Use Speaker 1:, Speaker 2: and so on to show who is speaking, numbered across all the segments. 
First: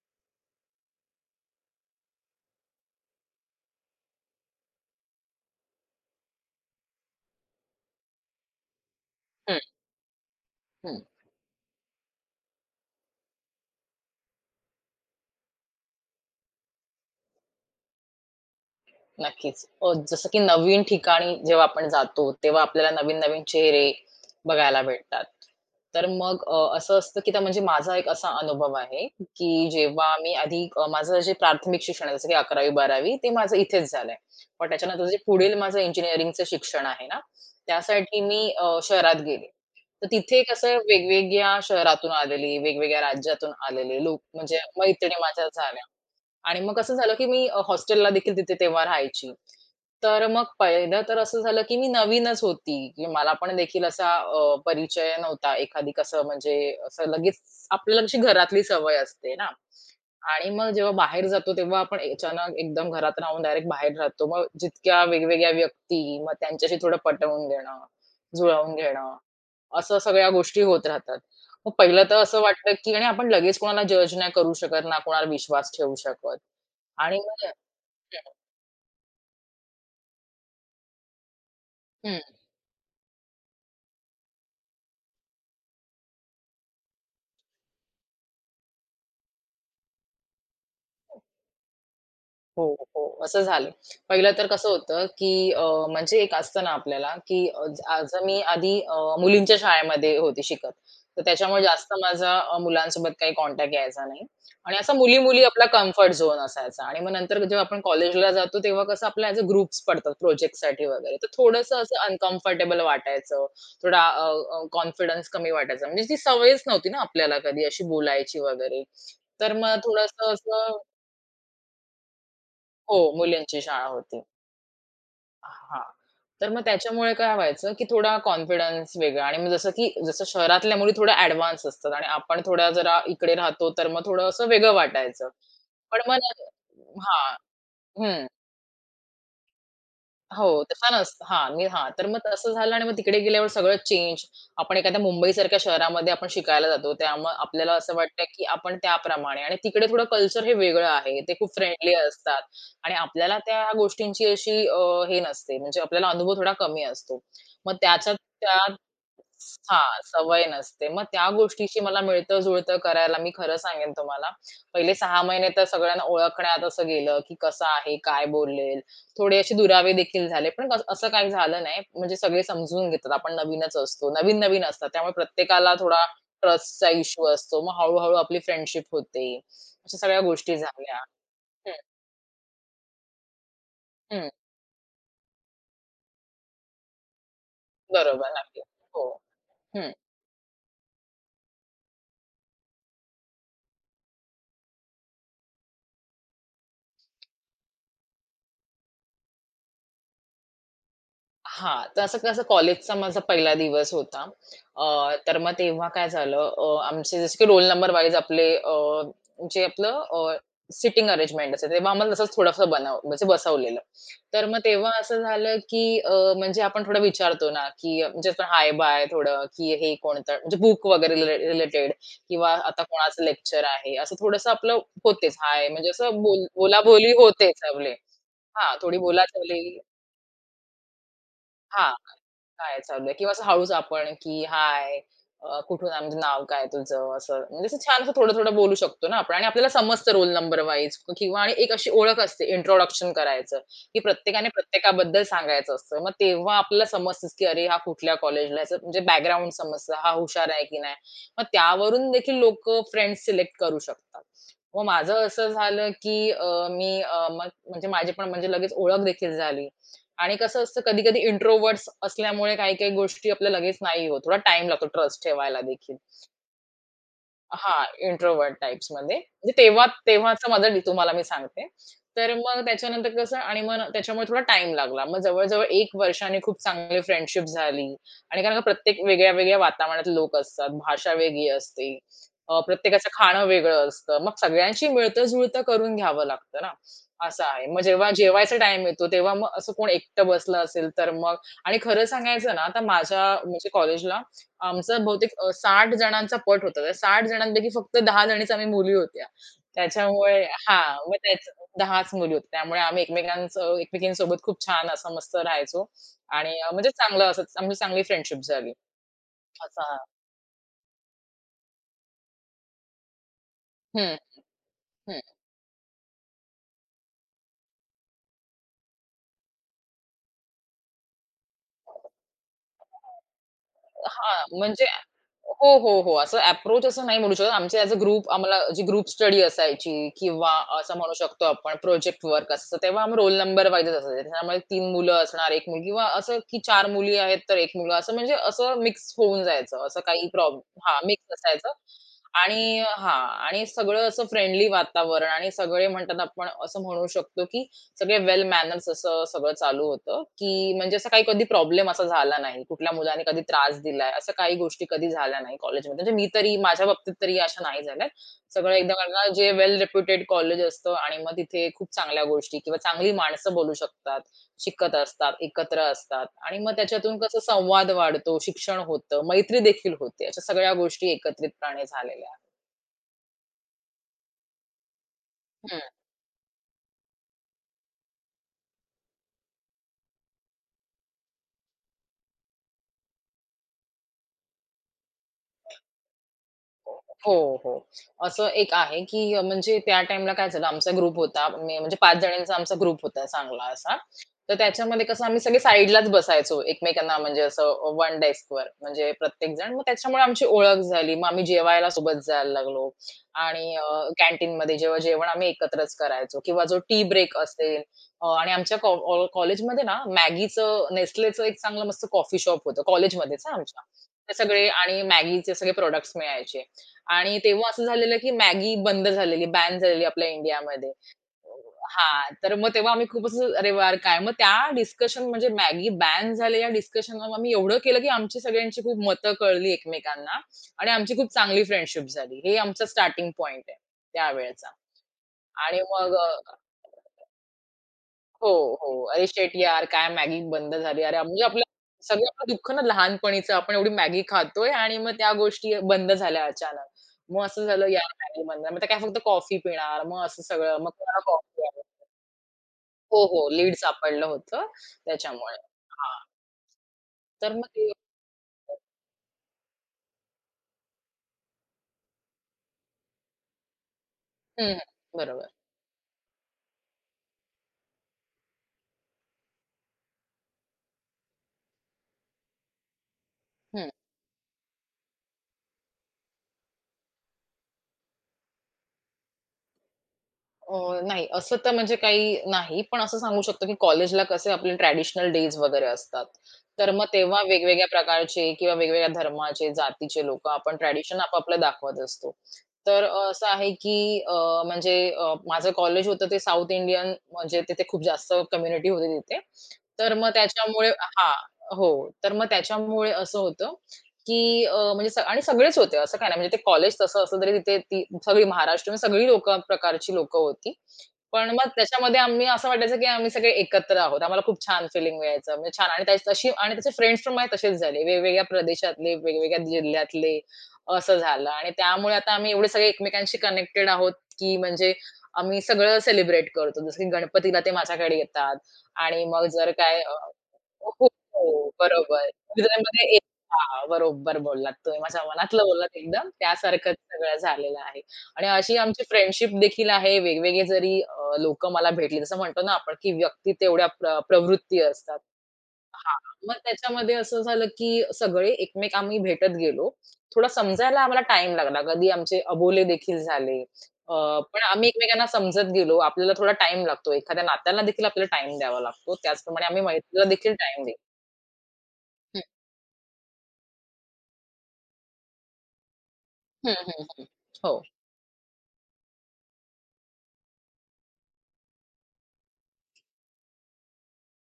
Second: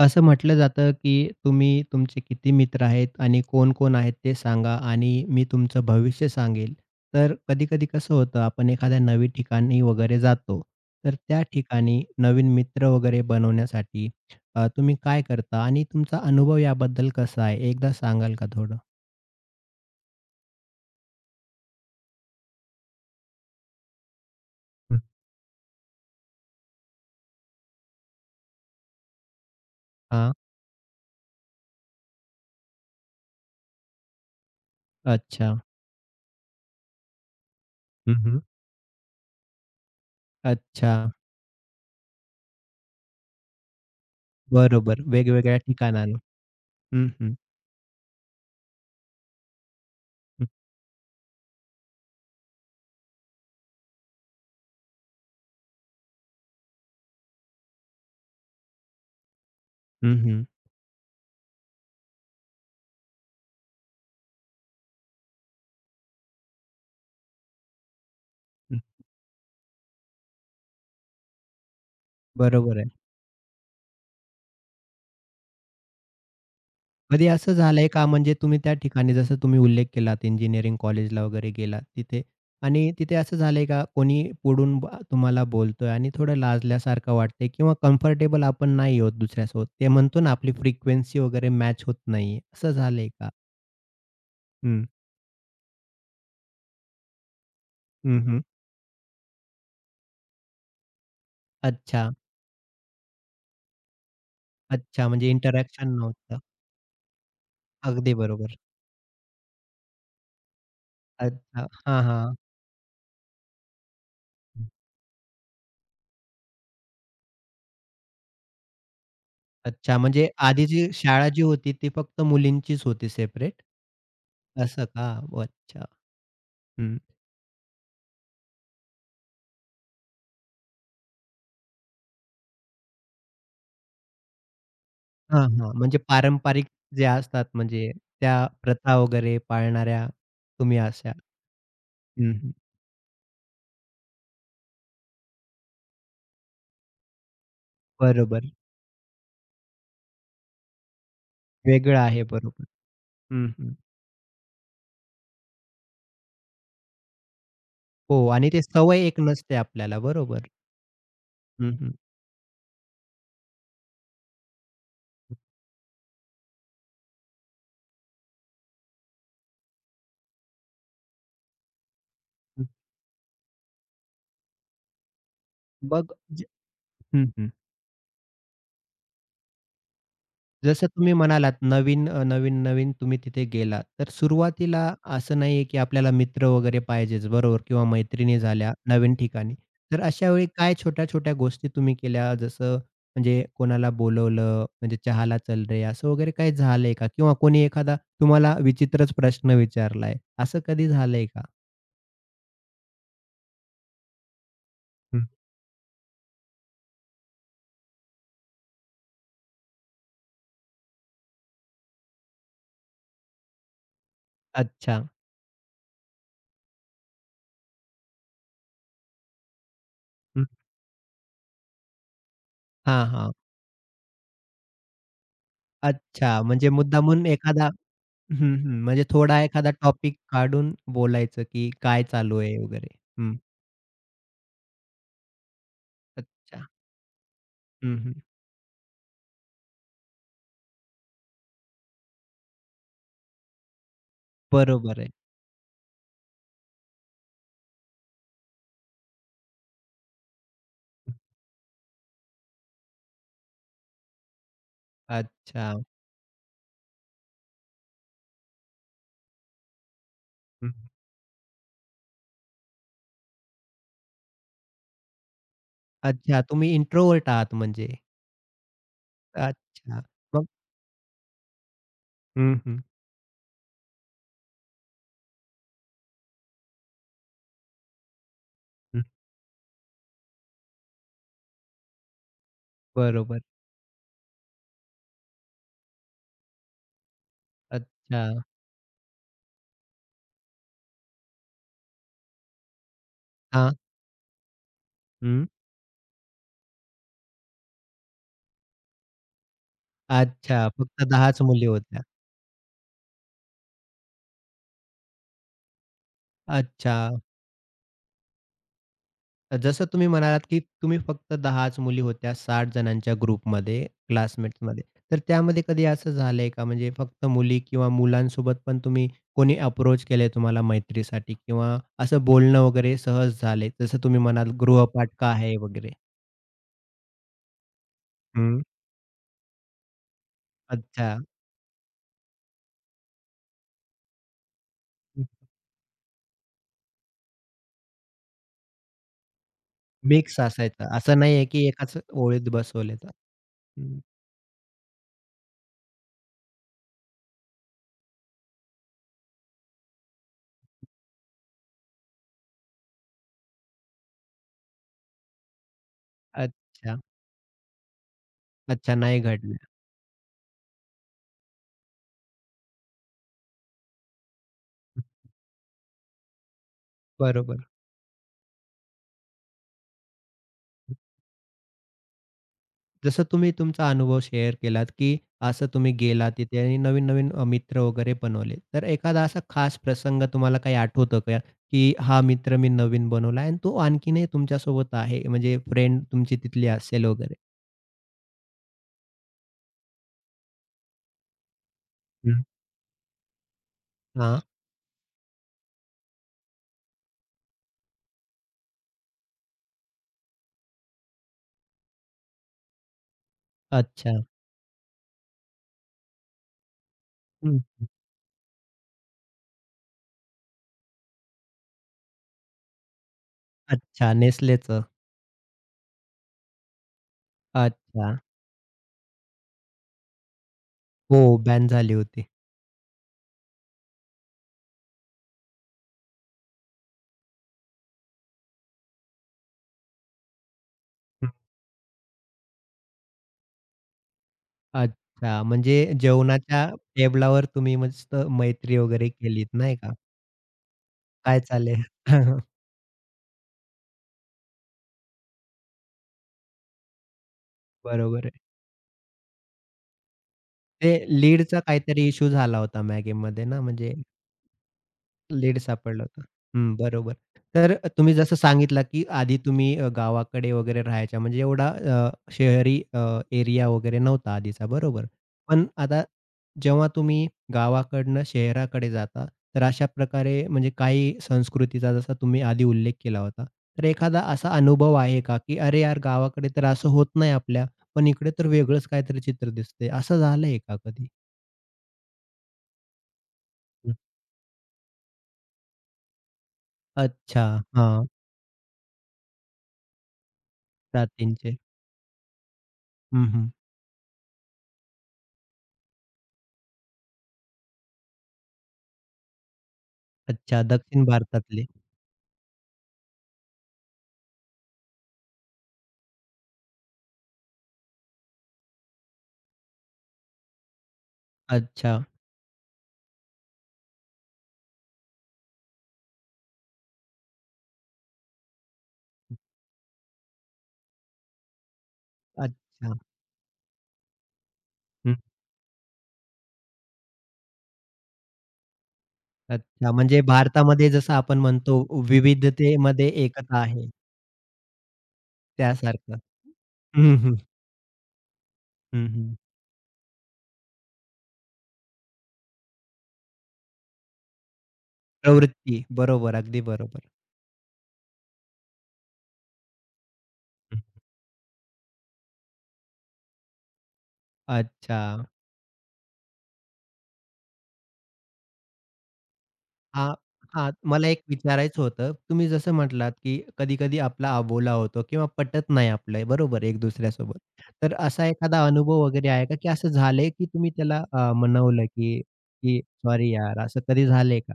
Speaker 1: असं म्हटलं जातं, की तुम्ही तुमचे किती मित्र आहेत आणि कोण-कोण आहेत ते सांगा आणि मी तुमचं भविष्य सांगेल. तर कधी-कधी कसं होतं आपण एखाद्या नवीन
Speaker 2: हं,
Speaker 1: ठिकाणी वगैरे जातो.
Speaker 2: हं.
Speaker 1: तर त्या ठिकाणी नवीन मित्र वगैरे बनवण्यासाठी तुम्ही काय करता आणि तुमचा अनुभव याबद्दल कसा आहे? एकदा सांगाल का थोडं?
Speaker 2: नक्कीच. जसं की नवीन ठिकाणी जेव्हा आपण जातो, तेव्हा आपल्याला नवीन-नवीन चेहरे बघायला
Speaker 1: हं.
Speaker 2: भेटतात. तर मग असं असतं की त्या म्हणजे माझा एक असा अनुभव आहे, की जेव्हा
Speaker 1: हां,
Speaker 2: मी आधी माझं जे प्राथमिक शिक्षण आहे, जसं की 11वी-12वी ते माझं इथेच झालंय. पण त्याच्यानंतर जे
Speaker 1: अच्छा.
Speaker 2: पुढील माझं इंजिनिअरिंगचं शिक्षण आहे ना,
Speaker 1: हं,
Speaker 2: त्यासाठी
Speaker 1: हं.
Speaker 2: मी शहरात गेले. तर तिथे कसं
Speaker 1: अच्छा,
Speaker 2: वेगवेगळ्या शहरातून आलेली, वेगवेगळ्या राज्यातून आलेले लोक म्हणजे
Speaker 1: बरोबर.
Speaker 2: मैत्रिणी माझ्या
Speaker 1: वेगवेगळ्या
Speaker 2: झाल्या.
Speaker 1: ठिकाणांना.
Speaker 2: आणि मग कसं
Speaker 1: हं,
Speaker 2: झालं, की
Speaker 1: हं.
Speaker 2: मी हॉस्टेलला देखील तिथे तेव्हा राहायची. तर मग
Speaker 1: हं.
Speaker 2: पहिलं तर असं झालं, की मी नवीनच होती, की मला पण देखील असा परिचय नव्हता. एखादी कसं म्हणजे असं लगेच आपल्याला कशी घरातली सवय असते ना
Speaker 1: हं,
Speaker 2: आणि मग जेव्हा बाहेर जातो तेव्हा आपण अचानक एकदम घरात राहून डायरेक्ट बाहेर राहतो. मग जितक्या वेगवेगळ्या व्यक्ती, मग त्यांच्याशी थोडं पटवून घेणं, जुळवून घेणं, असं सगळ्या गोष्टी होत राहतात. मग पहिलं तर असं वाटलं,
Speaker 1: बरोबर आहे.
Speaker 2: की आणि आपण लगेच कोणाला जज नाही करू शकत ना कोणाला विश्वास ठेवू शकत. आणि
Speaker 1: कधी
Speaker 2: मग
Speaker 1: असं झालंय का म्हणजे तुम्ही त्या ठिकाणी जसं तुम्ही उल्लेख केलात इंजिनिअरिंग कॉलेजला वगैरे गेलात
Speaker 2: हं, हं.
Speaker 1: तिथे आणि तिथे असं झालंय का कोणी पुढून तुम्हाला बोलतोय आणि थोडं लाजल्यासारखं वाटतंय किंवा कम्फर्टेबल आपण नाही होत दुसऱ्यासोबत ते म्हणतो ना आपली फ्रिक्वेन्सी वगैरे मॅच होत नाहीये
Speaker 2: हो,
Speaker 1: असं
Speaker 2: हो.
Speaker 1: झालंय का?
Speaker 2: असं झालं. पहिलं तर कसं
Speaker 1: हं,
Speaker 2: होतं, की म्हणजे एक असतं ना आपल्याला, की आज
Speaker 1: हं,
Speaker 2: मी
Speaker 1: हं.
Speaker 2: आधी मुलींच्या शाळेमध्ये होती शिकत. तर त्याच्यामुळे जास्त
Speaker 1: अच्छा,
Speaker 2: माझा मुलांसोबत काही कॉन्टॅक्ट यायचा नाही. आणि असा
Speaker 1: अच्छा म्हणजे
Speaker 2: मुली-मुली आपला
Speaker 1: इंटरॅक्शन
Speaker 2: कम्फर्ट झोन
Speaker 1: नव्हतं.
Speaker 2: असायचा. आणि मग नंतर जेव्हा आपण
Speaker 1: अगदी
Speaker 2: कॉलेजला
Speaker 1: बरोबर.
Speaker 2: जातो, तेव्हा कसं आपल्या ॲज अ ग्रुप्स पडतात प्रोजेक्टसाठी वगैरे. तर
Speaker 1: अच्छा.
Speaker 2: थोडंसं
Speaker 1: हां,
Speaker 2: असं
Speaker 1: हां.
Speaker 2: अनकम्फर्टेबल वाटायचं. थोडा कॉन्फिडन्स कमी वाटायचा. म्हणजे ती सवयच नव्हती ना आपल्याला कधी अशी बोलायची वगैरे. तर मग
Speaker 1: अच्छा म्हणजे
Speaker 2: थोडंसं
Speaker 1: आधी
Speaker 2: असं
Speaker 1: जी शाळा जी होती ती फक्त मुलींचीच
Speaker 2: हो,
Speaker 1: होती सेपरेट?
Speaker 2: मुलींची शाळा होती.
Speaker 1: असं का?
Speaker 2: हां.
Speaker 1: अच्छा.
Speaker 2: तर मग
Speaker 1: हं.
Speaker 2: त्याच्यामुळे काय व्हायचं, की थोडा कॉन्फिडन्स वेगळा आणि मग जसं की जसं शहरातल्या मुली थोड्या ॲडव्हान्स असतात आणि आपण थोड्या जरा इकडे राहतो, तर मग थोडं असं वेगळं वाटायचं.
Speaker 1: हां, हां. म्हणजे
Speaker 2: पण मग
Speaker 1: पारंपरिक जे
Speaker 2: हां.
Speaker 1: असतात म्हणजे
Speaker 2: हं.
Speaker 1: त्या प्रथा वगैरे पाळणाऱ्या
Speaker 2: हो,
Speaker 1: तुम्ही
Speaker 2: तसं
Speaker 1: असाल.
Speaker 2: नसतं. हां, मी हां, तर मग
Speaker 1: हं,
Speaker 2: तसं
Speaker 1: हं.
Speaker 2: झालं आणि मग तिकडे गेल्यावर सगळं चेंज. आपण एखाद्या मुंबईसारख्या शहरामध्ये आपण शिकायला जातो. त्यामुळे आपल्याला असं वाटतं, की
Speaker 1: बरोबर.
Speaker 2: आपण त्याप्रमाणे आणि तिकडे थोडं कल्चर हे वेगळं आहे. ते खूप फ्रेंडली
Speaker 1: वेगळं आहे
Speaker 2: असतात
Speaker 1: बरोबर.
Speaker 2: आणि आपल्याला
Speaker 1: हं,
Speaker 2: त्या
Speaker 1: हं.
Speaker 2: गोष्टींची अशी हे नसते म्हणजे आपल्याला अनुभव थोडा कमी असतो. मग त्याच्यात
Speaker 1: हो आणि
Speaker 2: त्या
Speaker 1: ते सवय एक नसते आपल्याला
Speaker 2: हां,
Speaker 1: बरोबर.
Speaker 2: सवय नसते. मग त्या
Speaker 1: हं,
Speaker 2: गोष्टीशी
Speaker 1: हं.
Speaker 2: मला मिळतं-जुळतं करायला मी खरं सांगेन तुम्हाला, पहिले 6 महिने तर सगळ्यांना ओळखण्यात असं गेलं, की कसं आहे, काय बोलेल, थोडे असे दुरावे देखील झाले. पण कसं असं काही झालं नाही, म्हणजे सगळे
Speaker 1: हं.
Speaker 2: समजून घेतात. आपण नवीनच असतो, नवीन-नवीन असतात. त्यामुळे प्रत्येकाला थोडा
Speaker 1: मग जे
Speaker 2: ट्रस्टचा
Speaker 1: हं,
Speaker 2: इश्यू
Speaker 1: हं.
Speaker 2: असतो. मग हळू आपली फ्रेंडशिप होते. अशा सगळ्या गोष्टी
Speaker 1: जसं
Speaker 2: झाल्या.
Speaker 1: तुम्ही म्हणालात
Speaker 2: हं,
Speaker 1: नवीन नवीन-नवीन तुम्ही तिथे गेलात, तर
Speaker 2: हं.
Speaker 1: सुरुवातीला असं नाहीये, की आपल्याला मित्र वगैरे पाहिजेच बरोबर किंवा
Speaker 2: बरोबर.
Speaker 1: मैत्रिणी
Speaker 2: नक्की.
Speaker 1: झाल्या
Speaker 2: हो.
Speaker 1: नवीन ठिकाणी.
Speaker 2: हं.
Speaker 1: तर अशा वेळी काय छोट्या-छोट्या गोष्टी तुम्ही केल्या जसं म्हणजे कोणाला बोलवलं, म्हणजे चहाला चल रे, असं वगैरे काही झालंय का? किंवा कोणी एखादा तुम्हाला विचित्रच प्रश्न विचारलाय, असं कधी झालंय का?
Speaker 2: हां, तर असं कसं कॉलेजचा माझा पहिला दिवस होता.
Speaker 1: हं.
Speaker 2: तर मग तेव्हा काय झालं आमचे जसे की रोल नंबर वाईज आपले जे आपलं सिटिंग अरेंजमेंट असेल, तेव्हा आम्हाला तसंच थोडंसं बनव म्हणजे बसवलेलं. तर मग तेव्हा
Speaker 1: अच्छा.
Speaker 2: असं झालं की म्हणजे आपण थोडं विचारतो ना, की म्हणजे आपण हाय-बाय थोडं, की हे कोणतं
Speaker 1: हं.
Speaker 2: म्हणजे बुक वगैरे रिलेटेड किंवा आता
Speaker 1: हां,
Speaker 2: कोणाचं
Speaker 1: हां.
Speaker 2: लेक्चर आहे, असं थोडंसं आपलं होतेच हाय म्हणजे असं
Speaker 1: अच्छा, म्हणजे
Speaker 2: बोलाबोली
Speaker 1: मुद्दामून
Speaker 2: होतेच
Speaker 1: एखादा
Speaker 2: आपले
Speaker 1: हं,
Speaker 2: हां,
Speaker 1: हं.
Speaker 2: थोडी
Speaker 1: म्हणजे थोडा
Speaker 2: बोलाचाली
Speaker 1: एखादा टॉपिक काढून बोलायचं, की
Speaker 2: हां,
Speaker 1: काय चालू आहे
Speaker 2: काय
Speaker 1: वगैरे.
Speaker 2: चालू आहे? किंवा
Speaker 1: हं.
Speaker 2: असं हळूच आपण की हाय, कुठून आहे? म्हणजे नाव काय
Speaker 1: अच्छा.
Speaker 2: तुझं? असं म्हणजे असं
Speaker 1: हं,
Speaker 2: छान असं
Speaker 1: हं.
Speaker 2: थोडं-थोडं बोलू शकतो ना आपण आणि आपल्याला समजतं रोल नंबर वाईज किंवा आणि एक अशी ओळख असते इंट्रोडक्शन करायचं, की प्रत्येकाने
Speaker 1: बरोबर आहे.
Speaker 2: प्रत्येकाबद्दल सांगायचं असतं. मग तेव्हा आपल्याला समजतंच की अरे, हा कुठल्या कॉलेजला याचं म्हणजे बॅकग्राऊंड समजतं, हा हुशार आहे की नाही. मग त्यावरून देखील लोकं फ्रेंड्स सिलेक्ट करू शकतात. मग माझं असं
Speaker 1: अच्छा.
Speaker 2: झालं की मी मग म्हणजे माझी पण म्हणजे लगेच ओळख देखील झाली. आणि कसं
Speaker 1: हं.
Speaker 2: असतं कधी-कधी इंट्रोव्हर्ट्स असल्यामुळे काही-काही गोष्टी आपल्या लगेच नाही होत. थोडा टाइम लागतो ट्रस्ट ठेवायला देखील.
Speaker 1: अच्छा, तुम्ही इंट्रोव्हर्ट आहात
Speaker 2: हां,
Speaker 1: म्हणजे.
Speaker 2: इंट्रोव्हर्ट टाइप्समध्ये. म्हणजे
Speaker 1: अच्छा. मग
Speaker 2: तेव्हाचं माझं तुम्हाला मी सांगते. तर
Speaker 1: हं,
Speaker 2: मग
Speaker 1: हं,
Speaker 2: त्याच्यानंतर कसं आणि मग त्याच्यामुळे थोडा टाईम लागला. मग जवळ-जवळ 1 वर्षाने खूप चांगली फ्रेंडशिप झाली आणि कारण का प्रत्येक
Speaker 1: हं.
Speaker 2: वेगळ्या-वेगळ्या वातावरणात लोक असतात, भाषा वेगळी असते. प्रत्येकाचं
Speaker 1: बरोबर.
Speaker 2: खाणं वेगळं असतं. मग सगळ्यांशी मिळतं-जुळतं करून घ्यावं लागतं ना, असं आहे. मग जेव्हा
Speaker 1: अच्छा.
Speaker 2: जेवायचा टाईम येतो, तेव्हा मग असं कोण एकटं बसलं असेल तर मग आणि खरं सांगायचं ना, आता माझ्या म्हणजे
Speaker 1: हां.
Speaker 2: कॉलेजला आमचा बहुतेक
Speaker 1: हं.
Speaker 2: 60 जणांचा पट होता. तर 60 जणांपैकी फक्त 10 जणीच आम्ही मुली होत्या. त्याच्यामुळे
Speaker 1: अच्छा.
Speaker 2: हां,
Speaker 1: फक्त
Speaker 2: मग
Speaker 1: 10च
Speaker 2: त्याच
Speaker 1: मुली होत्या.
Speaker 2: 10च मुली होत्या. त्यामुळे आम्ही एकमेकांचं एकमेकींसोबत खूप छान असं मस्त राहायचो आणि म्हणजे
Speaker 1: अच्छा.
Speaker 2: चांगलं असंच आमची चांगली फ्रेंडशिप झाली.
Speaker 1: जसं
Speaker 2: असा
Speaker 1: तुम्ही म्हणालात, की तुम्ही फक्त 10च मुली होत्या 60 जणांच्या ग्रुपमध्ये,
Speaker 2: हं, हं.
Speaker 1: क्लासमेट्समध्ये. तर त्यामध्ये कधी असं झालंय का? म्हणजे फक्त मुली किंवा मुलांसोबत पण तुम्ही कोणी अप्रोच केलंय तुम्हाला मैत्रीसाठी किंवा असं बोलणं वगैरे सहज झालंय? जसं तुम्ही
Speaker 2: हां,
Speaker 1: म्हणाल
Speaker 2: म्हणजे
Speaker 1: गृहपाठ का आहे
Speaker 2: हो,
Speaker 1: वगैरे?
Speaker 2: हो, हो. असं अप्रोच असं नाही म्हणू शकत. आमचे ॲज अ ग्रुप आम्हाला
Speaker 1: हं.
Speaker 2: जी ग्रुप स्टडी असायची किंवा असं
Speaker 1: अच्छा.
Speaker 2: म्हणू शकतो आपण प्रोजेक्ट वर्क असतं, तेव्हा आम्ही रोल नंबर वाईजच असायचे. त्यामुळे 3 मुलं असणार, 1 मुलगी किंवा असं की 4 मुली आहेत तर 1 मुलगा असं म्हणजे असं मिक्स होऊन जायचं. असं काही
Speaker 1: मिक्स
Speaker 2: प्रॉब्लेम
Speaker 1: असायचा.
Speaker 2: हां,
Speaker 1: असं
Speaker 2: मिक्स
Speaker 1: नाहीये की
Speaker 2: असायचं
Speaker 1: एकाच ओळीत
Speaker 2: आणि
Speaker 1: बसवले तर.
Speaker 2: हां आणि
Speaker 1: हं.
Speaker 2: सगळं असं फ्रेंडली वातावरण आणि सगळे म्हणतात आपण असं म्हणू शकतो की सगळे वेल मॅनर्स असं सगळं चालू होतं, की म्हणजे असा काही कधी प्रॉब्लेम असा झाला नाही. कुठल्या मुलाने कधी त्रास दिलाय, असं काही गोष्टी कधी झाल्या नाही कॉलेजमध्ये. म्हणजे मी तरी माझ्या
Speaker 1: अच्छा.
Speaker 2: बाबतीत तरी अशा नाही झाल्यात. सगळं एकदम
Speaker 1: अच्छा.
Speaker 2: आहे
Speaker 1: नाही
Speaker 2: ना, जे
Speaker 1: घडलं.
Speaker 2: वेल रेप्युटेड कॉलेज असतं आणि मग तिथे खूप चांगल्या गोष्टी किंवा चांगली माणसं बोलू शकतात, शिकत असतात, एकत्र असतात आणि मग त्याच्यातून कसं
Speaker 1: बरोबर.
Speaker 2: संवाद वाढतो, शिक्षण होतं, मैत्री देखील होते. अशा सगळ्या गोष्टी एकत्रितपणे झालेल्या.
Speaker 1: जसं तुम्ही तुमचा अनुभव शेअर केलात, की असं तुम्ही गेला तिथे आणि नवीन-नवीन मित्र वगैरे बनवले. तर एखादा असा खास प्रसंग तुम्हाला काही आठवतो का? की हा मित्र मी नवीन बनवला आणि तो आणखीनही तुमच्यासोबत आहे म्हणजे फ्रेंड तुमची तिथली असेल
Speaker 2: हो,
Speaker 1: वगैरे?
Speaker 2: हो. असं एक आहे, की म्हणजे त्या टाईमला काय झालं आमचा ग्रुप होता. मी म्हणजे 5
Speaker 1: हं.
Speaker 2: जणांचा आमचा ग्रुप होता चांगला असा.
Speaker 1: हां.
Speaker 2: तर त्याच्यामध्ये कसं आम्ही सगळे साइडलाच बसायचो एकमेकांना म्हणजे असं वन डेस्कवर म्हणजे प्रत्येक जण. मग त्याच्यामुळे आमची ओळख झाली. मग आम्ही जेवायला सोबत जायला लागलो आणि
Speaker 1: अच्छा.
Speaker 2: कॅन्टीनमध्ये जेव्हा जेवण आम्ही एकत्रच करायचो किंवा जो टी ब्रेक
Speaker 1: हं.
Speaker 2: असेल आणि आमच्या कॉलेजमध्ये ना Maggiचं, Nestleचं एक चांगलं मस्त कॉफी शॉप होतं. कॉलेजमध्येच आमच्या.
Speaker 1: अच्छा
Speaker 2: ते सगळे
Speaker 1: Nestleचं.
Speaker 2: आणि Maggiचे सगळे प्रॉडक्ट्स मिळायचे. आणि तेव्हा असं
Speaker 1: अच्छा.
Speaker 2: झालेलं, की मॅगी बंद झालेली, बॅन झालेली आपल्या इंडियामध्ये.
Speaker 1: हो, बॅन झाली होती.
Speaker 2: हां, तर मग तेव्हा आम्ही खूप असं "अरे वाह! काय?" मग त्या डिस्कशन म्हणजे मॅगी बॅन झाले या डिस्कशनवर आम्ही एवढं केलं, की आमची सगळ्यांची खूप मतं कळली एकमेकांना आणि आमची
Speaker 1: हं.
Speaker 2: खूप चांगली फ्रेंडशिप झाली. हे आमचा स्टार्टिंग पॉइंट आहे त्यावेळेचा
Speaker 1: अच्छा. म्हणजे
Speaker 2: आणि मग
Speaker 1: जेवणाच्या टेबलावर तुम्ही मस्त
Speaker 2: हो,
Speaker 1: मैत्री
Speaker 2: हो.
Speaker 1: वगैरे
Speaker 2: "अरे
Speaker 1: केलीत
Speaker 2: शिट
Speaker 1: नाही
Speaker 2: यार!
Speaker 1: का?
Speaker 2: काय मॅगी बंद झाली." अरे
Speaker 1: काय
Speaker 2: म्हणजे आपलं
Speaker 1: चाललंय?
Speaker 2: सगळं आपलं दुःख ना लहानपणीचं आपण एवढी मॅगी खातोय आणि मग त्या गोष्टी बंद झाल्या अचानक. मग असं झालं यार
Speaker 1: बरोबर आहे.
Speaker 2: मॅगी बंद झाली. मग ते काय फक्त कॉफी पिणार. मग असं सगळं मग
Speaker 1: ते
Speaker 2: कोणाला
Speaker 1: लीडचा
Speaker 2: कॉफी हवी
Speaker 1: काहीतरी इश्यू झाला होता
Speaker 2: हो,
Speaker 1: मॅगीमध्ये
Speaker 2: हो.
Speaker 1: ना,
Speaker 2: लीड
Speaker 1: म्हणजे
Speaker 2: सापडलं होतं त्याच्यामुळे.
Speaker 1: लीड सापडला
Speaker 2: हां.
Speaker 1: होता. हं, बरोबर.
Speaker 2: तर मग
Speaker 1: तर
Speaker 2: ते
Speaker 1: तुम्ही जसं सांगितलं, की आधी तुम्ही गावाकडे वगैरे राहायच्या म्हणजे एवढा शहरी एरिया वगैरे नव्हता आधीचा,
Speaker 2: हं, हं.
Speaker 1: बरोबर.
Speaker 2: बरोबर.
Speaker 1: पण आता जेव्हा तुम्ही गावाकडनं शहराकडे जाता, तर अशा प्रकारे म्हणजे काही संस्कृतीचा जसा तुम्ही आधी उल्लेख केला होता. तर
Speaker 2: हं.
Speaker 1: एखादा असा अनुभव आहे का, की "अरे यार, गावाकडे तर असं होत नाही आपल्या, पण इकडे तर वेगळंच काहीतरी चित्र दिसतंय." असं झालंय का कधी?
Speaker 2: नाही, असं तर म्हणजे काही नाही. पण असं सांगू शकतो, की कॉलेजला कसे आपले ट्रॅडिशनल डेज वगैरे असतात. तर मग तेव्हा
Speaker 1: अच्छा,
Speaker 2: वेगवेगळ्या
Speaker 1: हां.
Speaker 2: प्रकारचे किंवा वेगवेगळ्या धर्माचे, जातीचे लोकं आपण ट्रॅडिशन
Speaker 1: प्राचीनचे.
Speaker 2: आपापलं दाखवत असतो. तर
Speaker 1: हं,
Speaker 2: असं
Speaker 1: हं.
Speaker 2: आहे, की म्हणजे माझं कॉलेज होतं ते साउथ इंडियन म्हणजे तिथे खूप जास्त कम्युनिटी होती तिथे. तर मग
Speaker 1: अच्छा,
Speaker 2: त्याच्यामुळे
Speaker 1: दक्षिण
Speaker 2: हां.
Speaker 1: भारतातले.
Speaker 2: हो. तर मग त्याच्यामुळे असं होतं, की म्हणजे आणि सगळेच होते असं काही नाही. म्हणजे ते कॉलेज तसं असलं तरी तिथे ती सगळी महाराष्ट्रीयन सगळी लोकं प्रकारची लोकं होती. पण मग
Speaker 1: अच्छा,
Speaker 2: त्याच्यामध्ये आम्ही असं वाटायचं, की आम्ही सगळे एकत्र आहोत. आम्हाला खूप छान फिलिंग मिळायचं. म्हणजे छान आणि त्या तशी आणि त्याचे फ्रेंड्स पण माझे तसेच झाले. वेगवेगळ्या प्रदेशातले, वेगवेगळ्या जिल्ह्यातले असं झालं आणि त्यामुळे आता आम्ही एवढे सगळे
Speaker 1: अच्छा.
Speaker 2: एकमेकांशी कनेक्टेड आहोत, की म्हणजे
Speaker 1: हं.
Speaker 2: आम्ही सगळं सेलिब्रेट करतो. जसं की गणपतीला ते माझ्याकडे येतात आणि मग जर
Speaker 1: अच्छा,
Speaker 2: काय
Speaker 1: म्हणजे भारतामध्ये
Speaker 2: हो,
Speaker 1: जसं आपण
Speaker 2: हो.
Speaker 1: म्हणतो
Speaker 2: बरोबर.
Speaker 1: विविधतेमध्ये
Speaker 2: गुजरातमध्ये एक
Speaker 1: एकता
Speaker 2: हां,
Speaker 1: आहे,
Speaker 2: बरोबर बोललात तुम्ही. माझ्या मनातलं बोललात
Speaker 1: त्यासारखं.
Speaker 2: एकदम. त्यासारखंच
Speaker 1: हं,
Speaker 2: सगळं
Speaker 1: हं.
Speaker 2: झालेलं आहे. आणि अशी आमची
Speaker 1: हं, हं.
Speaker 2: फ्रेंडशिप देखील आहे. वेगवेगळे जरी लोकं मला भेटली, जसं म्हणतो ना आपण, की व्यक्ती तेवढ्या प्रवृत्ती असतात.
Speaker 1: प्रवृत्ती.
Speaker 2: हां.
Speaker 1: बरोबर,
Speaker 2: मग
Speaker 1: अगदी बरोबर.
Speaker 2: त्याच्यामध्ये असं झालं, की सगळे एकमेक आम्ही भेटत गेलो. थोडा
Speaker 1: हं.
Speaker 2: समजायला आम्हाला टाईम लागला. कधी आमचे अबोले देखील झाले. अ, पण आम्ही
Speaker 1: अच्छा.
Speaker 2: एकमेकांना समजत गेलो. आपल्याला थोडा टाईम लागतो. एखाद्या नात्याला देखील आपल्याला टाईम द्यावा लागतो. त्याचप्रमाणे आम्ही
Speaker 1: हां,
Speaker 2: मैत्रीला देखील
Speaker 1: हां.
Speaker 2: टाईम दिला.
Speaker 1: मला एक विचारायचं होतं.
Speaker 2: हं,
Speaker 1: तुम्ही जसं म्हटलात, की कधी-कधी आपला अबोला होतो किंवा पटत नाही आपलं बरोबर
Speaker 2: हं,
Speaker 1: एक
Speaker 2: हं, हं.
Speaker 1: दुसऱ्यासोबत.
Speaker 2: हो.
Speaker 1: तर असा एखादा अनुभव वगैरे आहे का, की असं झालंय की तुम्ही त्याला म्हणवलं की की "सॉरी यार" असं कधी झालंय का?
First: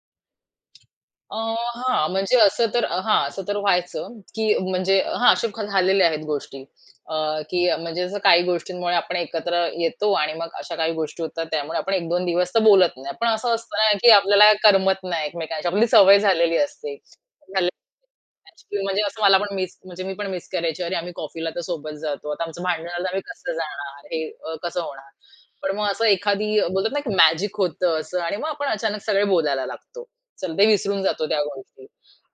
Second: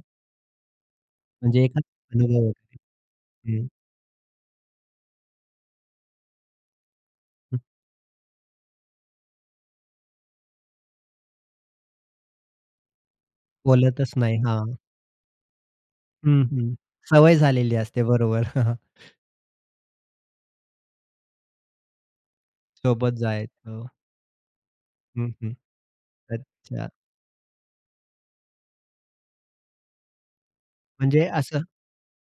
Speaker 2: अ,
Speaker 1: म्हणजे एखादा
Speaker 2: हां, म्हणजे
Speaker 1: अनुभव
Speaker 2: असं तर
Speaker 1: वगैरे?
Speaker 2: हां, असं तर
Speaker 1: हं,
Speaker 2: व्हायचं, की म्हणजे हां, असे झालेले आहेत गोष्टी. अ, की
Speaker 1: हं.
Speaker 2: म्हणजे असं काही गोष्टींमुळे आपण एकत्र येतो आणि मग अशा काही गोष्टी होतात त्यामुळे आपण 1-2 दिवस तर बोलत नाही. पण असं असतं ना, की
Speaker 1: बोलतच नाही.
Speaker 2: आपल्याला
Speaker 1: हां.
Speaker 2: करमत नाही एकमेकांशी. आपली सवय
Speaker 1: हं,
Speaker 2: झालेली
Speaker 1: हं.
Speaker 2: असते.
Speaker 1: सवय झालेली असते बरोबर.
Speaker 2: ॲक्चुअली म्हणजे असं मला पण मिस म्हणजे मी पण मिस करायची. अरे, आम्ही कॉफीला तर सोबत जातो. आता आमचं भांडण झालं तर
Speaker 1: सोबत
Speaker 2: आम्ही कसं
Speaker 1: जायचं.
Speaker 2: जाणार? हे कसं होणार?
Speaker 1: हं, हं.
Speaker 2: पण मग असं एखादी
Speaker 1: अच्छा.
Speaker 2: बोलतात ना की मॅजिक होतं असं आणि मग आपण अचानक सगळे बोलायला लागतो. चल, ते विसरून
Speaker 1: म्हणजे
Speaker 2: जातो त्या
Speaker 1: असं
Speaker 2: गोष्टी.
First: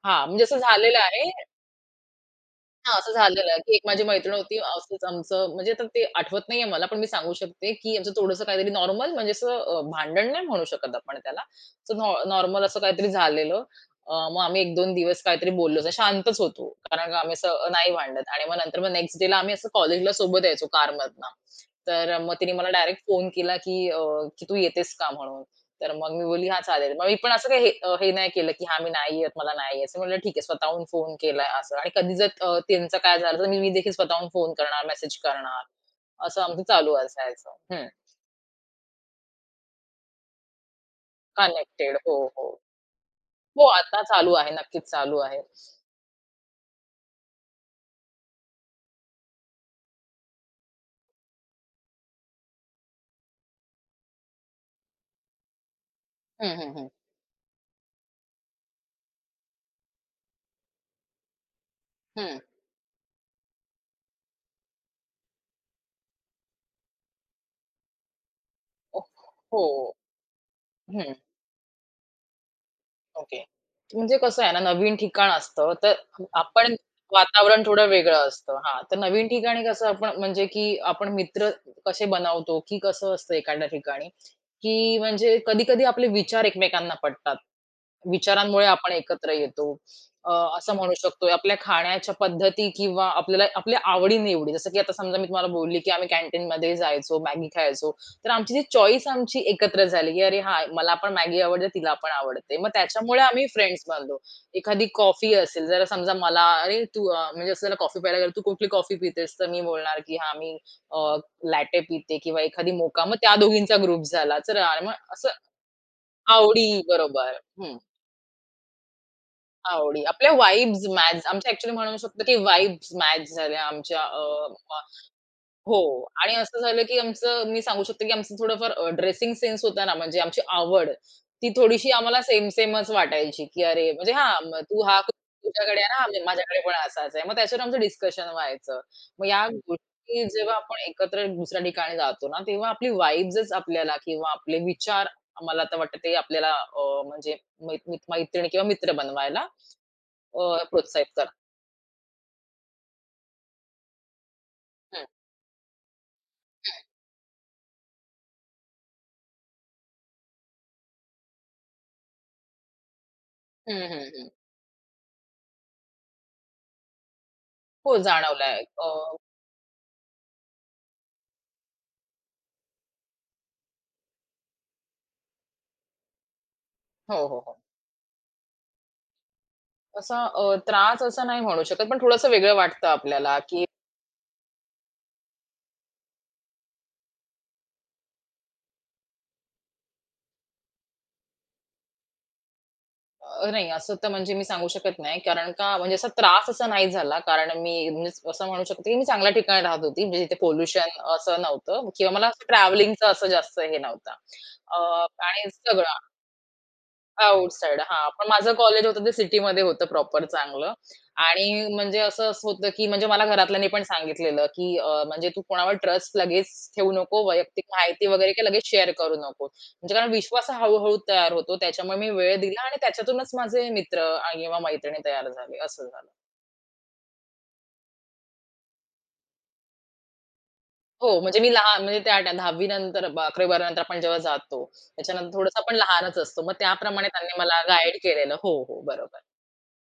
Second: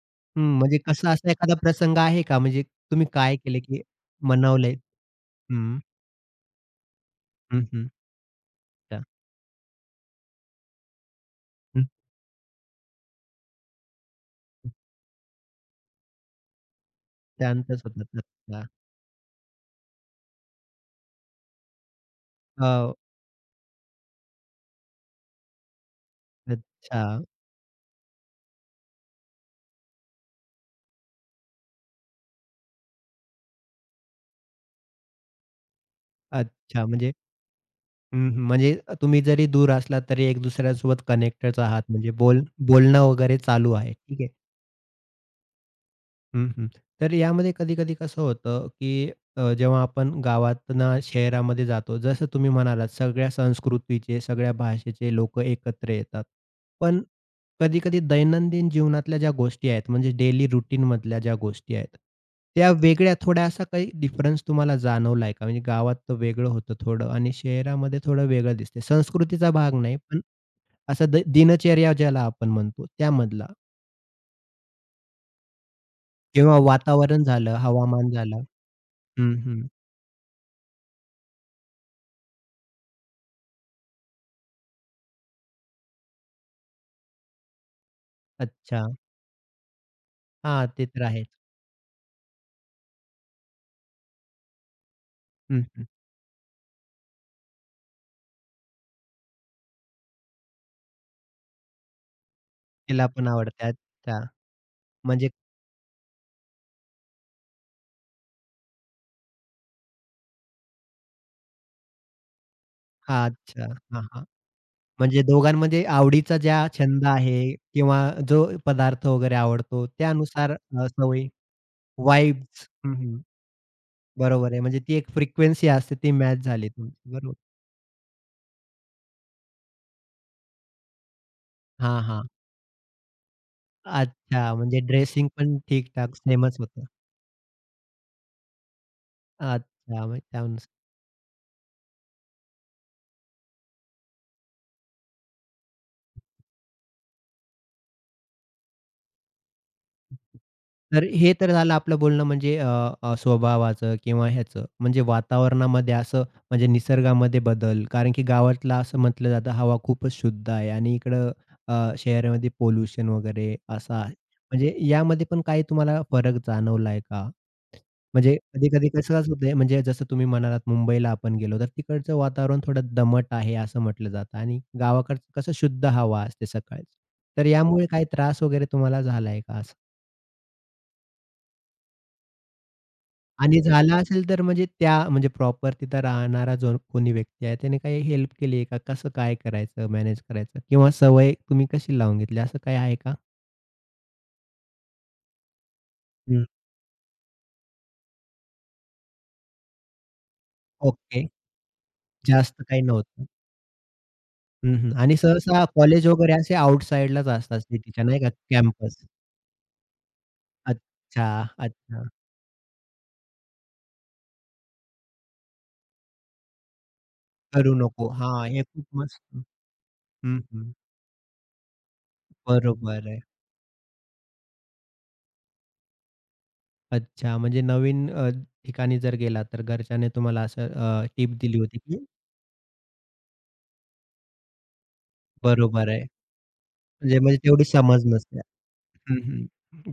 Speaker 2: हां, म्हणजे
Speaker 1: हं,
Speaker 2: असं
Speaker 1: म्हणजे
Speaker 2: झालेलं
Speaker 1: कसं
Speaker 2: आहे.
Speaker 1: असा एखादा प्रसंग आहे का? म्हणजे
Speaker 2: हां,
Speaker 1: तुम्ही
Speaker 2: असं
Speaker 1: काय
Speaker 2: झालेलं आहे,
Speaker 1: केलं
Speaker 2: की एक
Speaker 1: की
Speaker 2: माझी मैत्रीण होती.
Speaker 1: म्हणवलंय?
Speaker 2: असंच आमचं म्हणजे
Speaker 1: हं.
Speaker 2: आता ते आठवत नाहीये मला, पण मी सांगू
Speaker 1: हं,
Speaker 2: शकते,
Speaker 1: हं.
Speaker 2: की आमचं थोडंसं काहीतरी
Speaker 1: अच्छा.
Speaker 2: नॉर्मल म्हणजे असं भांडण नाही म्हणू शकत आपण त्याला.
Speaker 1: हं,
Speaker 2: असं नॉर्मल असं काहीतरी झालेलं. मग आम्ही
Speaker 1: हं.
Speaker 2: 1-2 दिवस काहीतरी बोललोच नाही, शांतच होतो. कारण आम्ही असं
Speaker 1: शांतच
Speaker 2: नाही
Speaker 1: होतात.
Speaker 2: भांडत आणि मग
Speaker 1: अच्छा.
Speaker 2: नंतर मग नेक्स्ट डेला आम्ही असं कॉलेजला सोबत यायचो कारमधनं. तर मग तिने मला
Speaker 1: हो.
Speaker 2: डायरेक्ट फोन केला, की की "तू येतेस का?" म्हणून. तर मग मी बोलली, "हां, चालेल."
Speaker 1: अच्छा.
Speaker 2: मग मी पण असं काही हे हे नाही केलं, की "हां, मी नाही येत, मला नाही यायचं." म्हटलं, "ठीक आहे." स्वतःहून फोन केलाय असं आणि कधी जर त्यांचं काय झालं, तर मी मी देखील स्वतःहून फोन करणार, मेसेज करणार. असं आमचं
Speaker 1: अच्छा.
Speaker 2: चालू
Speaker 1: म्हणजे
Speaker 2: असायचं. हं.
Speaker 1: हं, हं. म्हणजे तुम्ही जरी दूर असलात तरी एक दुसऱ्यासोबत कनेक्टेड आहात.
Speaker 2: कनेक्टेड.
Speaker 1: म्हणजे
Speaker 2: हो, हो.
Speaker 1: बोलणं वगैरे
Speaker 2: हो,
Speaker 1: चालू आहे.
Speaker 2: आता
Speaker 1: ठीक आहे.
Speaker 2: चालू आहे. नक्कीच चालू आहे.
Speaker 1: हं, हं. तर यामध्ये कधी-कधी कसं होतं, की जेव्हा आपण गावातना शहरामध्ये जातो, जसं तुम्ही म्हणालात, सगळ्या संस्कृतीचे, सगळ्या भाषेचे लोकं एकत्र येतात.
Speaker 2: हं, हं, हं.
Speaker 1: पण कधी-कधी दैनंदिन जीवनातल्या ज्या गोष्टी आहेत, म्हणजे डेली रूटीनमधल्या ज्या गोष्टी आहेत,
Speaker 2: हं.
Speaker 1: त्या वेगळ्या थोड्या असा काही डिफरन्स तुम्हाला जाणवला का? म्हणजे गावात तर वेगळं होतं थोडं आणि शहरामध्ये थोडं वेगळं दिसते. संस्कृतीचा
Speaker 2: हो.
Speaker 1: भाग नाही, पण असं
Speaker 2: हं.
Speaker 1: दिनचर्या ज्याला आपण म्हणतो
Speaker 2: ओके.
Speaker 1: त्यामधला
Speaker 2: म्हणजे कसं आहे ना, नवीन ठिकाण असतं, तर
Speaker 1: किंवा
Speaker 2: आपण
Speaker 1: वातावरण झालं,
Speaker 2: वातावरण थोडं
Speaker 1: हवामान
Speaker 2: वेगळं
Speaker 1: झालं.
Speaker 2: असतं. हां, तर नवीन
Speaker 1: हं, हं.
Speaker 2: ठिकाणी कसं आपण म्हणजे की आपण मित्र कसे बनवतो, की कसं असतं एखाद्या ठिकाणी, की म्हणजे कधी-कधी आपले विचार एकमेकांना पटतात. विचारांमुळे
Speaker 1: अच्छा.
Speaker 2: आपण एकत्र येतो.
Speaker 1: हां,
Speaker 2: असं
Speaker 1: ते
Speaker 2: म्हणू
Speaker 1: तर
Speaker 2: शकतो.
Speaker 1: आहेच.
Speaker 2: आपल्या खाण्याच्या पद्धती किंवा आपल्याला आपल्या आवडी-निवडी. जसं की आता समजा मी तुम्हाला
Speaker 1: हं,
Speaker 2: बोलली,
Speaker 1: हं.
Speaker 2: की आम्ही कॅन्टीनमध्ये जायचो, मॅगी खायचो. तर आमची ती चॉईस आमची एकत्र झाली, की "अरे हां, मला पण मॅगी आवडते, तिला पण आवडते." मग
Speaker 1: तिला
Speaker 2: त्याच्यामुळे
Speaker 1: पण
Speaker 2: आम्ही
Speaker 1: आवडते.
Speaker 2: फ्रेंड्स बनलो.
Speaker 1: अच्छा.
Speaker 2: एखादी
Speaker 1: म्हणजे
Speaker 2: कॉफी असेल, जरा समजा मला "अरे तू" म्हणजे असं कॉफी प्यायला गेलो, "तू कुठली कॉफी पितेस?" तर मी बोलणार, की "हां, मी लॅटे पिते किंवा एखादी मोका." मग
Speaker 1: हां,
Speaker 2: त्या
Speaker 1: अच्छा.
Speaker 2: दोघींचा
Speaker 1: हां,
Speaker 2: ग्रुप
Speaker 1: हां.
Speaker 2: झाला. चला मग
Speaker 1: म्हणजे
Speaker 2: असं
Speaker 1: दोघांमध्ये आवडीचा
Speaker 2: आवडी
Speaker 1: ज्या छंद आहे
Speaker 2: बरोबर. हं.
Speaker 1: किंवा जो पदार्थ वगैरे आवडतो
Speaker 2: आवडी. आपल्या
Speaker 1: त्यानुसार
Speaker 2: वाइब्स मॅच
Speaker 1: सवयी,
Speaker 2: आमच्या ॲक्चुअली म्हणू शकतो, की
Speaker 1: वाइब्स
Speaker 2: वाइब्स
Speaker 1: हं, हं.
Speaker 2: मॅच झाल्या आमच्या
Speaker 1: बरोबर आहे.
Speaker 2: अ,
Speaker 1: म्हणजे ती एक फ्रिक्वेन्सी
Speaker 2: हो.
Speaker 1: असते ती
Speaker 2: आणि
Speaker 1: मॅच
Speaker 2: असं
Speaker 1: झाली
Speaker 2: झालं, की
Speaker 1: तुमची. बरोबर.
Speaker 2: आमचं मी सांगू शकते, की आमचं थोडंफार ड्रेसिंग सेन्स होता ना, म्हणजे आमची आवड, ती थोडीशी
Speaker 1: हां,
Speaker 2: आम्हाला
Speaker 1: हां.
Speaker 2: सेम सेमच वाटायची, की अरे म्हणजे हां,
Speaker 1: अच्छा.
Speaker 2: मग
Speaker 1: म्हणजे
Speaker 2: तू हा कर-
Speaker 1: ड्रेसिंग पण
Speaker 2: तुझ्याकडे आहे ना,
Speaker 1: ठीक-ठाक
Speaker 2: म्हणजे
Speaker 1: सेमच
Speaker 2: माझ्याकडे पण
Speaker 1: होतं.
Speaker 2: असाच आहे. मग त्याच्यावर आमचं डिस्कशन व्हायचं. मग या
Speaker 1: अच्छा. मग
Speaker 2: गोष्टी जेव्हा
Speaker 1: त्यानुसार
Speaker 2: आपण एकत्र दुसऱ्या ठिकाणी जातो ना, तेव्हा आपली वाइब्सच आपल्याला किंवा आपले विचार मला तर वाटतं ते आपल्याला म्हणजे मै मै- मैत्रिणी किंवा मित्र बनवायला
Speaker 1: तर
Speaker 2: प्रोत्साहित करा.
Speaker 1: हे तर झालं आपलं बोलणं म्हणजे स्वभावाचं किंवा ह्याचं.
Speaker 2: हं.
Speaker 1: म्हणजे वातावरणामध्ये असं म्हणजे निसर्गामध्ये बदल, कारण की गावातला असं म्हटलं जातं हवा खूपच शुद्ध आहे आणि इकडं शहरामध्ये पोल्युशन वगैरे
Speaker 2: हं,
Speaker 1: असा
Speaker 2: हं,
Speaker 1: आहे.
Speaker 2: हं.
Speaker 1: म्हणजे यामध्ये पण काही तुम्हाला फरक जाणवलाय का?
Speaker 2: हो
Speaker 1: म्हणजे
Speaker 2: जाणवलाय.
Speaker 1: कधी-कधी कसंच होतंय म्हणजे जसं तुम्ही म्हणालात मुंबईला आपण गेलो, तर तिकडचं वातावरण थोडं दमट आहे असं म्हटलं जातं आणि गावाकडचं कसं शुद्ध हवा असते सकाळची.
Speaker 2: हो, हो,
Speaker 1: तर
Speaker 2: हो.
Speaker 1: यामुळे काही त्रास वगैरे तुम्हाला झालाय का
Speaker 2: असा त्रास असं नाही म्हणू शकत, पण थोडंसं वेगळं वाटतं आपल्याला,
Speaker 1: आणि
Speaker 2: की
Speaker 1: झाला असेल तर म्हणजे त्या म्हणजे प्रॉपर तिथं राहणारा जो कोणी व्यक्ती आहे त्याने काही हेल्प केली आहे का? कसं काय करायचं, मॅनेज करायचं किंवा सवय तुम्ही कशी लावून घेतली असं काही आहे का?
Speaker 2: नाही असं तर म्हणजे मी सांगू शकत नाही. कारण का म्हणजे असा
Speaker 1: हं.
Speaker 2: त्रास असा नाही झाला. कारण मी म्हणजे असं म्हणू शकते, की मी चांगल्या ठिकाणी राहत होती. म्हणजे तिथे पोल्युशन
Speaker 1: ओके.
Speaker 2: असं नव्हतं किंवा मला ट्रॅव्हलिंगचं असं
Speaker 1: जास्त काही नव्हतं.
Speaker 2: जास्त हे नव्हतं.
Speaker 1: हं, हं. आणि
Speaker 2: आणि
Speaker 1: सहसा
Speaker 2: सगळं
Speaker 1: कॉलेज वगैरे असे आउटसाइडलाच असतात
Speaker 2: आउटसाइड
Speaker 1: सिटीच्या
Speaker 2: हां.
Speaker 1: नाही
Speaker 2: पण
Speaker 1: का
Speaker 2: माझं कॉलेज
Speaker 1: कॅम्पस.
Speaker 2: होतं ते सिटीमध्ये होतं प्रॉपर चांगलं
Speaker 1: अच्छा,
Speaker 2: आणि म्हणजे
Speaker 1: अच्छा.
Speaker 2: असं असं होतं, की म्हणजे मला घरातल्यांनी पण सांगितलेलं, की म्हणजे "तू कोणावर ट्रस्ट लगेच ठेवू नको. वैयक्तिक
Speaker 1: करू
Speaker 2: माहिती
Speaker 1: नको.
Speaker 2: वगैरे
Speaker 1: हां,
Speaker 2: काही
Speaker 1: हे
Speaker 2: लगेच
Speaker 1: खूप
Speaker 2: शेअर करू
Speaker 1: मस्त.
Speaker 2: नको." म्हणजे कारण
Speaker 1: हं,
Speaker 2: विश्वास हा
Speaker 1: हं.
Speaker 2: हळू तयार होतो. त्याच्यामुळे मी वेळ दिला आणि
Speaker 1: बरोबर आहे.
Speaker 2: त्याच्यातूनच माझे मित्र आणि किंवा मैत्रिणी तयार झाले, असं झालं.
Speaker 1: अच्छा, म्हणजे नवीन ठिकाणी जर गेला तर घरच्याने तुम्हाला असं
Speaker 2: हो,
Speaker 1: टिप
Speaker 2: म्हणजे मी
Speaker 1: दिली होती
Speaker 2: लहान म्हणजे
Speaker 1: की
Speaker 2: त्या 10वी नंतर 11वी-12वी नंतर आपण जेव्हा जातो, त्याच्यानंतर थोडंसं आपण
Speaker 1: बरोबर आहे.
Speaker 2: लहानच असतो. मग त्याप्रमाणे
Speaker 1: म्हणजे
Speaker 2: त्यांनी
Speaker 1: म्हणजे
Speaker 2: मला
Speaker 1: तेवढी
Speaker 2: गाईड
Speaker 1: समज
Speaker 2: केलेलं.
Speaker 1: नसते.
Speaker 2: हो, हो.
Speaker 1: हं,
Speaker 2: बरोबर.
Speaker 1: हं.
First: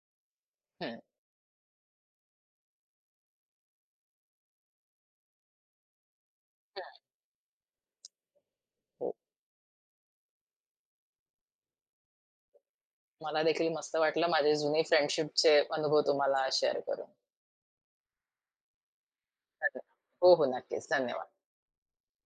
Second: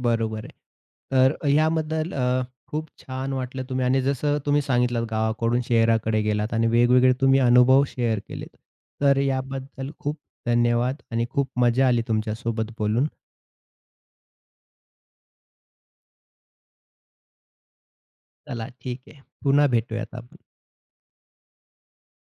Speaker 1: बरोबर आहे.
Speaker 2: हं,
Speaker 1: तर ह्याबद्दल खूप छान वाटलं तुम्ही आणि जसं तुम्ही सांगितलात गावाकडून शहराकडे गेलात आणि
Speaker 2: हं.
Speaker 1: वेगवेगळे तुम्ही अनुभव शेअर केलेत.
Speaker 2: हो.
Speaker 1: तर याबद्दल खूप धन्यवाद आणि खूप मजा आली तुमच्यासोबत बोलून.
Speaker 2: मला देखील मस्त वाटलं. माझे जुने फ्रेंडशिपचे अनुभव तुम्हाला शेअर करून.
Speaker 1: चला ठीक आहे. पुन्हा
Speaker 2: धन्य
Speaker 1: भेटूयात
Speaker 2: हो,
Speaker 1: आपण.
Speaker 2: हो. नक्कीच. धन्यवाद.